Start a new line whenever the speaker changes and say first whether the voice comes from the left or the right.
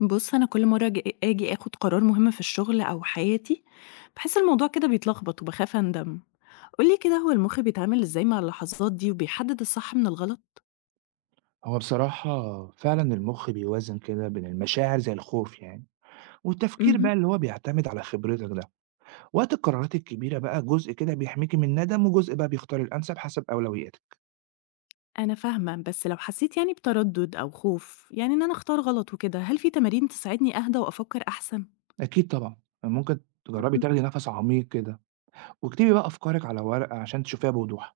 left: بُص، أنا كل مرة آجي آخد قرار مهم في الشغل أو حياتي، باحس الموضوع كده بيتلخبط وباخاف أندم. قُل لي كده هو المخ بيتعامل إزاي مع اللحظات دي وبيحدد الصح من الغلط؟
right: هو بصراحة فعلًا المُخ بيوازن كده بين المشاعر زي الخوف يعني، والتفكير بقى
left: اهم.
right: اللي هو بيعتمد على خبرتك ده، وقت القرارات الكبيرة بقى جزء كده بيحميكِ من الندم، وجزء بقى بيختار الأنسب حسب أولوياتِك،
left: أنا فاهمة، بس لو حسيت يعني بتردد أو خوف، يعني إن أنا أختار غلط وكده، هل في تمارين تساعدني أهدى وأفكر أحسن؟
right: أكيد طبعًا، ممكن تجرّبي
left: اهم.
right: تاخدي نَفَس عميق كده، واكتبي بقى أفكارِك على ورقة عشان تشوفيها بوضوح،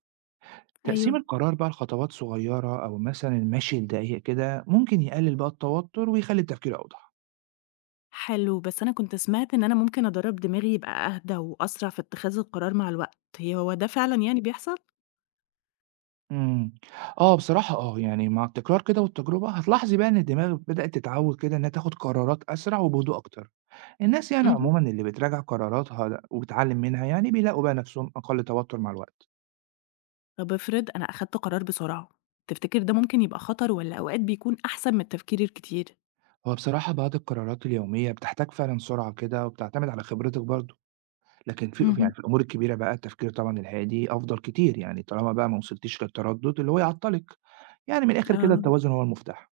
right: تقسيم
left: أيوه،
right: القرار بقى لخطوات صغيرة أو مثلًا المشي لدقايق كده ممكن يقلل بقى التوتر ويخلّي التفكير أوضح.
left: حلو، بس أنا كنت سمعت إن أنا ممكن أدرب دماغي يبقى أهدى وأسرع في اتخاذ القرار مع الوقت، هو ده فعلًا يعني بيحصل؟
right: إمم. آه، بصراحة آه، يعني مع التكرار كده والتجربة هتلاحظي بقى إن الدماغ بدأت تتعود كده إنها تاخد قرارات أسرع وبهدوء أكتر. الناس يعني
left: اهم.
right: عمومًا اللي بتراجع قراراتها د وبتتعلم منها يعني بيلاقوا بقى نفسهم أقل توتر مع الوقت.
left: طب افرض أنا أخدت قرار بسرعة، تفتكر ده ممكن يبقى خطر والّا أوقات بيكون أحسن من التفكير الكتير؟
right: هو بصراحة بعض القرارات اليومية بتحتاج فعلًا سرعة كده وبتعتمد على خبرتِك برضه، لكن في يعني
left: اهم.
right: في الأمور الكبيرة بقى التفكير طبعًا الهادي أفضل كتير يعني طالما بقى ما وصلتيش للتردد اللي هو يعطّلِك، يعني من الآخر كده
left: آه،
right: التوازن هو المفتاح.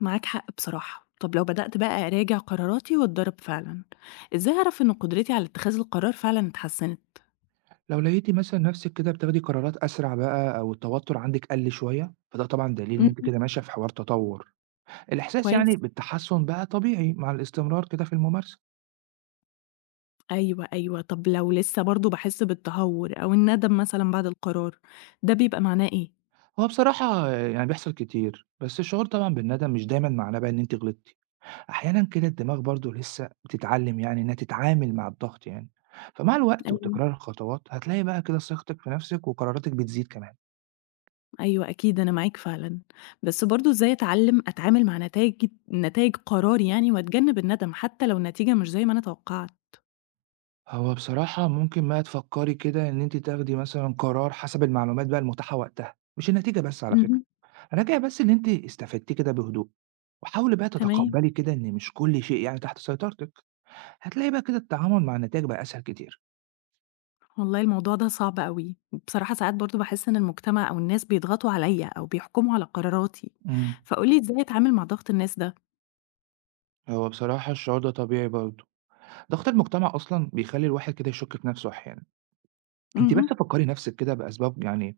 left: معاك حق بصراحة. طب لو بدأت بقى أراجع قراراتي وأتدرب فعلًا، إزاي أعرف إن قدرتي على اتخاذ القرار فعلًا اتحسنت؟
right: لو لقيتِ مثلًا نفسِك كده بتاخدي قرارات أسرع بقى أو التوتر عندِك قَل شوية، فده طبعًا دليل إن أنتِ
left: اهم.
right: كده ماشية في حوار تطور. الإحساس يعني
left: كويس،
right: بالتحسّن بقى طبيعي مع الاستمرار كده في الممارسة.
left: أيوه، أيوه. طب لو لسه برضه باحس بالتهور أو الندم مثلًا بعد القرار، ده بيبقى معناه إيه؟
right: هو بصراحة يعني بيحصل كتير، بس الشعور طبعًا بالندم مش دايمًا معناه بقى إن أنتِ غلطتِ، أحيانًا كده الدماغ برضه لسه بتتعلم يعني إنها تتعامل مع الضغط يعني. فمع الوقت
left: أيوه.
right: وتكرار الخطوات هتلاقي بقى كده ثقتِك في نفسِك وقراراتِك بتزيد كمان.
left: أيوه أكيد، أنا معاك فعلًا، بس برضه إزاي أتعلّم أتعامل مع نتايج قراري يعني وأتجنب الندم حتى لو النتيجة مش زي ما أنا توقعت؟
right: هو بصراحة ممكن بقى تفكّري كده إن أنتِ تاخدي مثلًا قرار حسب المعلومات بقى المتاحة وقتها، مش النتيجة بس على فكرة،
left: اهم.
right: راجعي بس اللي أنتِ استفدتيه كده بهدوء، وحاولي بقى
left: تمام.
right: تتقبّلي كده إن مش كل شيء يعني تحت سيطرتِك، هتلاقي بقى كده التعامل مع النتايج بقى أسهل كتير.
left: والله الموضوع ده صعب أوي، وبصراحة ساعات برضه باحس إن المجتمع أو الناس بيضغطوا عليَّ أو بيحكموا على قراراتي،
right: إمم.
left: فقُل لي إزاي أتعامل مع ضغط الناس ده؟
right: هو بصراحة الشعور ده طبيعي برضه، ضغط المجتمع أصلًا بيخلّي الواحد كده يشُك في نَفْسه أحيانًا، أنتِ بس
left: اهم.
right: فكّري نَفْسِك كده بأسباب يعني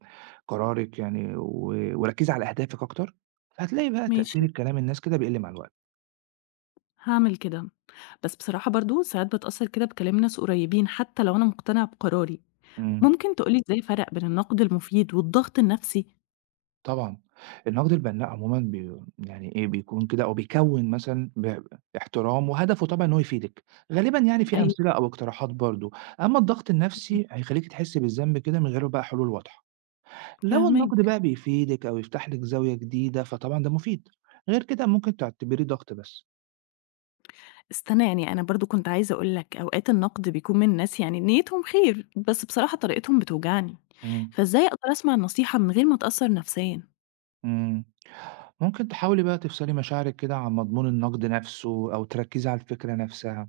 right: قرارِك يعني و وركّزي على أهدافِك أكتر، هتلاقي بقى
left: ماشي،
right: تأثير الكلام الناس كده بيقِل مع الوقت.
left: هاعمل كده، بس بصراحة برضه ساعات باتأثّر كده بكلام ناس قريبين حتى لو أنا مقتنعة بقراري،
right: إمم.
left: ممكن تقول لي إزاي أفرّق بين النقد المفيد والضغط النفسي؟
right: طبعًا. النقد البناء عمومًا بي يعني إيه، بيكون كده أو بيكوِّن مثلًا احترام وهدفه طبعًا إن هو يفيدِك، غالبًا يعني في
left: أيوه،
right: أمثلة أو اقتراحات برضه. أمّا الضغط النفسي هيخلّيكِ تحسّي بالذنب كده من غير بقى حلول واضحة. لو النقد
left: فاهماك.
right: بقى بيفيدِك أو يفتح لِك زاوية جديدة، فطبعًا ده مفيد، غير كده ممكن تعتبريه ضغط بس.
left: استنى يعني أنا برضه كنت عايزة أقول لك أوقات النقد بيكون من ناس يعني نيتهم خير، بس بصراحة طريقتهم بتوجعني،
right: إمم.
left: فإزاي أقدر أسمع النصيحة من غير ما أتأثّر نفسيًا؟
right: إمم. ممكن تحاولي بقى تفصلي مشاعرِك كده عن مضمون النقد نفسه أو تركّزي على الفكرة نفسها.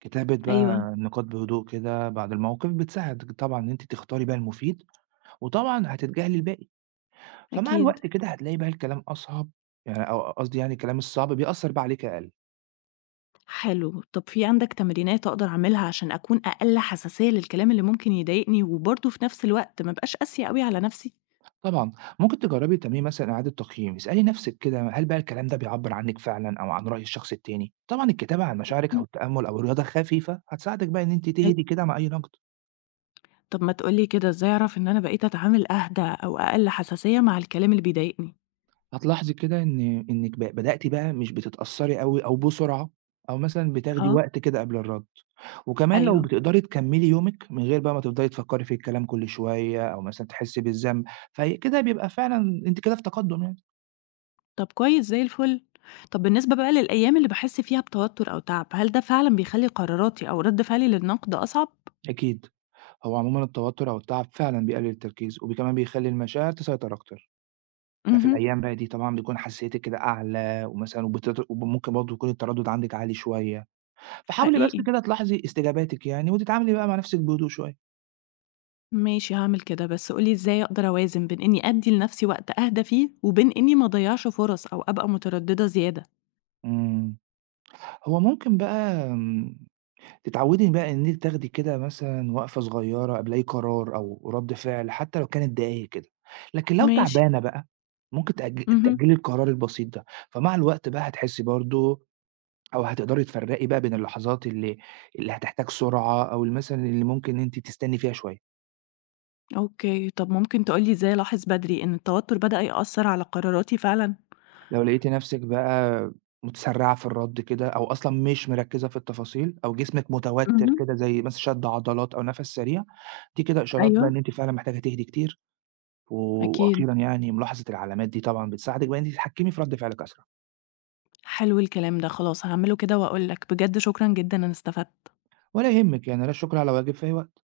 right: كتابة
left: أيوه،
right: بقى النقاط بهدوء كده بعد الموقف بتساعدِك طبعًا إن أنتِ تختاري بقى المفيد، وطبعًا هتتجاهلي الباقي. فمع
left: أكيد.
right: الوقت كده هتلاقي بقى الكلام أصعب يعني أو قصدي يعني الكلام الصعب بيأثّر بقى عليكِ أقل.
left: حلو، طب في عندك تمرينات أقدر أعملها عشان أكون أقل حساسية للكلام اللي ممكن يضايقني، وبرضه في نفس الوقت ما ابقاش قاسية أوي على نفسي؟
right: طبعًا ممكن تجرّبي تعملي مثلًا إعادة تقييم، اسألي نفسِك كده هل بقى الكلام ده بيعبّر عنِّك فعلًا أو عن رأي الشخص التاني؟ طبعًا الكتابة عن مشاعرِك أو
left: إمم،
right: التأمُّل أو الرياضة خفيفة هتساعدِك بقى إن أنتِ
left: أيوه.
right: تهدي كده مع أي نقد.
left: طب ما تقول لي كده إزاي أعرف إن أنا بقيت أتعامل أهدى أو أقل حساسية مع الكلام اللي بيضايقني؟
right: هتلاحظي كده إن إنِّك بدأتِ بقى مش بتتأثّري أوي أو بسرعة، أو مثلًا بتاخدي
left: آه،
right: وقت كده قبل الرَّد، وكمان لو
left: أيوه.
right: بتقدري تكمّلي يومِك من غير بقى ما تفضلي تفكّري في الكلام كل شوية أو مثلًا تحسّي بالذنب، فهي كده بيبقى فعلًا أنتِ كده في تقدُّم يعني
left: طب كويس زي الفل. طب بالنسبة بقى للأيام اللي باحس فيها بتوتر أو تعب، هل ده فعلًا بيخلّي قراراتي أو رد فعلي للنقد أصعب؟
right: أكيد. هو عمومًا التوتُّر أو التَعَب فعلًا بيقلِّل التركيز وكمان بيخلّي المشاعر تسيطر أكتر، ففي
left: اهم.
right: الأيام بقى دي طبعًا بيكون حساسيتِك كده أعلى ومثلًا وممكن برضه يكون التردُّد عندِك عالي شوية، فحاولي بس
left: حقيقي،
right: كده تلاحظي استجاباتِك يعني وتتعاملي بقى مع نَفْسِك بهدوء شوية.
left: ماشي هاعمل كده، بس قُل لي إزاي أقدر أوازن بين إني أدّي لنفسي وقت أهدى فيه، وبين إني ما أضيّعش فرص أو أبقى مترددة زيادة؟
right: إمم، هو ممكن بقى تتعودي بقى إن أنتِ تاخدي كده مثلًا وقفة صغيرة قبل أي قرار أو رد فعل حتى لو كانت دقايق كده، لكن لو
left: ماشي.
right: تعبانة بقى ممكن
left: اهم.
right: تأجلي القرار البسيط ده، فمع الوقت بقى هتحسي برضه أو هتقدري تفرّقي بقى بين اللحظات اللي هتحتاج سرعة أو مثلًا اللي ممكن أنتِ تستني فيها شوية.
left: أوكي، طب ممكن تقول لي إزاي ألاحظ بدري إن التوتر بدأ يأثّر على قراراتي فعلًا؟
right: لو لقيتِ نفسِك بقى متسرعة في الرد كده، أو أصلًا مش مركزة في التفاصيل، أو جسمِك متوتر
left: اهم،
right: كده زي مثلًا شد عضلات أو نفس سريع، دي كده إشارات بقى
left: أيوه،
right: إن أنتِ فعلًا محتاجة تهدي كتير،
left: أكيد،
right: وأخيرًا يعني ملاحظة العلامات دي طبعًا بتساعدِك بقى إن أنتِ تتحكمي في رد فعلِك أسرع،
left: حلو الكلام ده، خلاص هاعمله كده وأقول لك، بجد شكرًا جدًا أنا استفدت.
right: ولا يهمِك يعني لا الشكر على واجب، في أي وقت.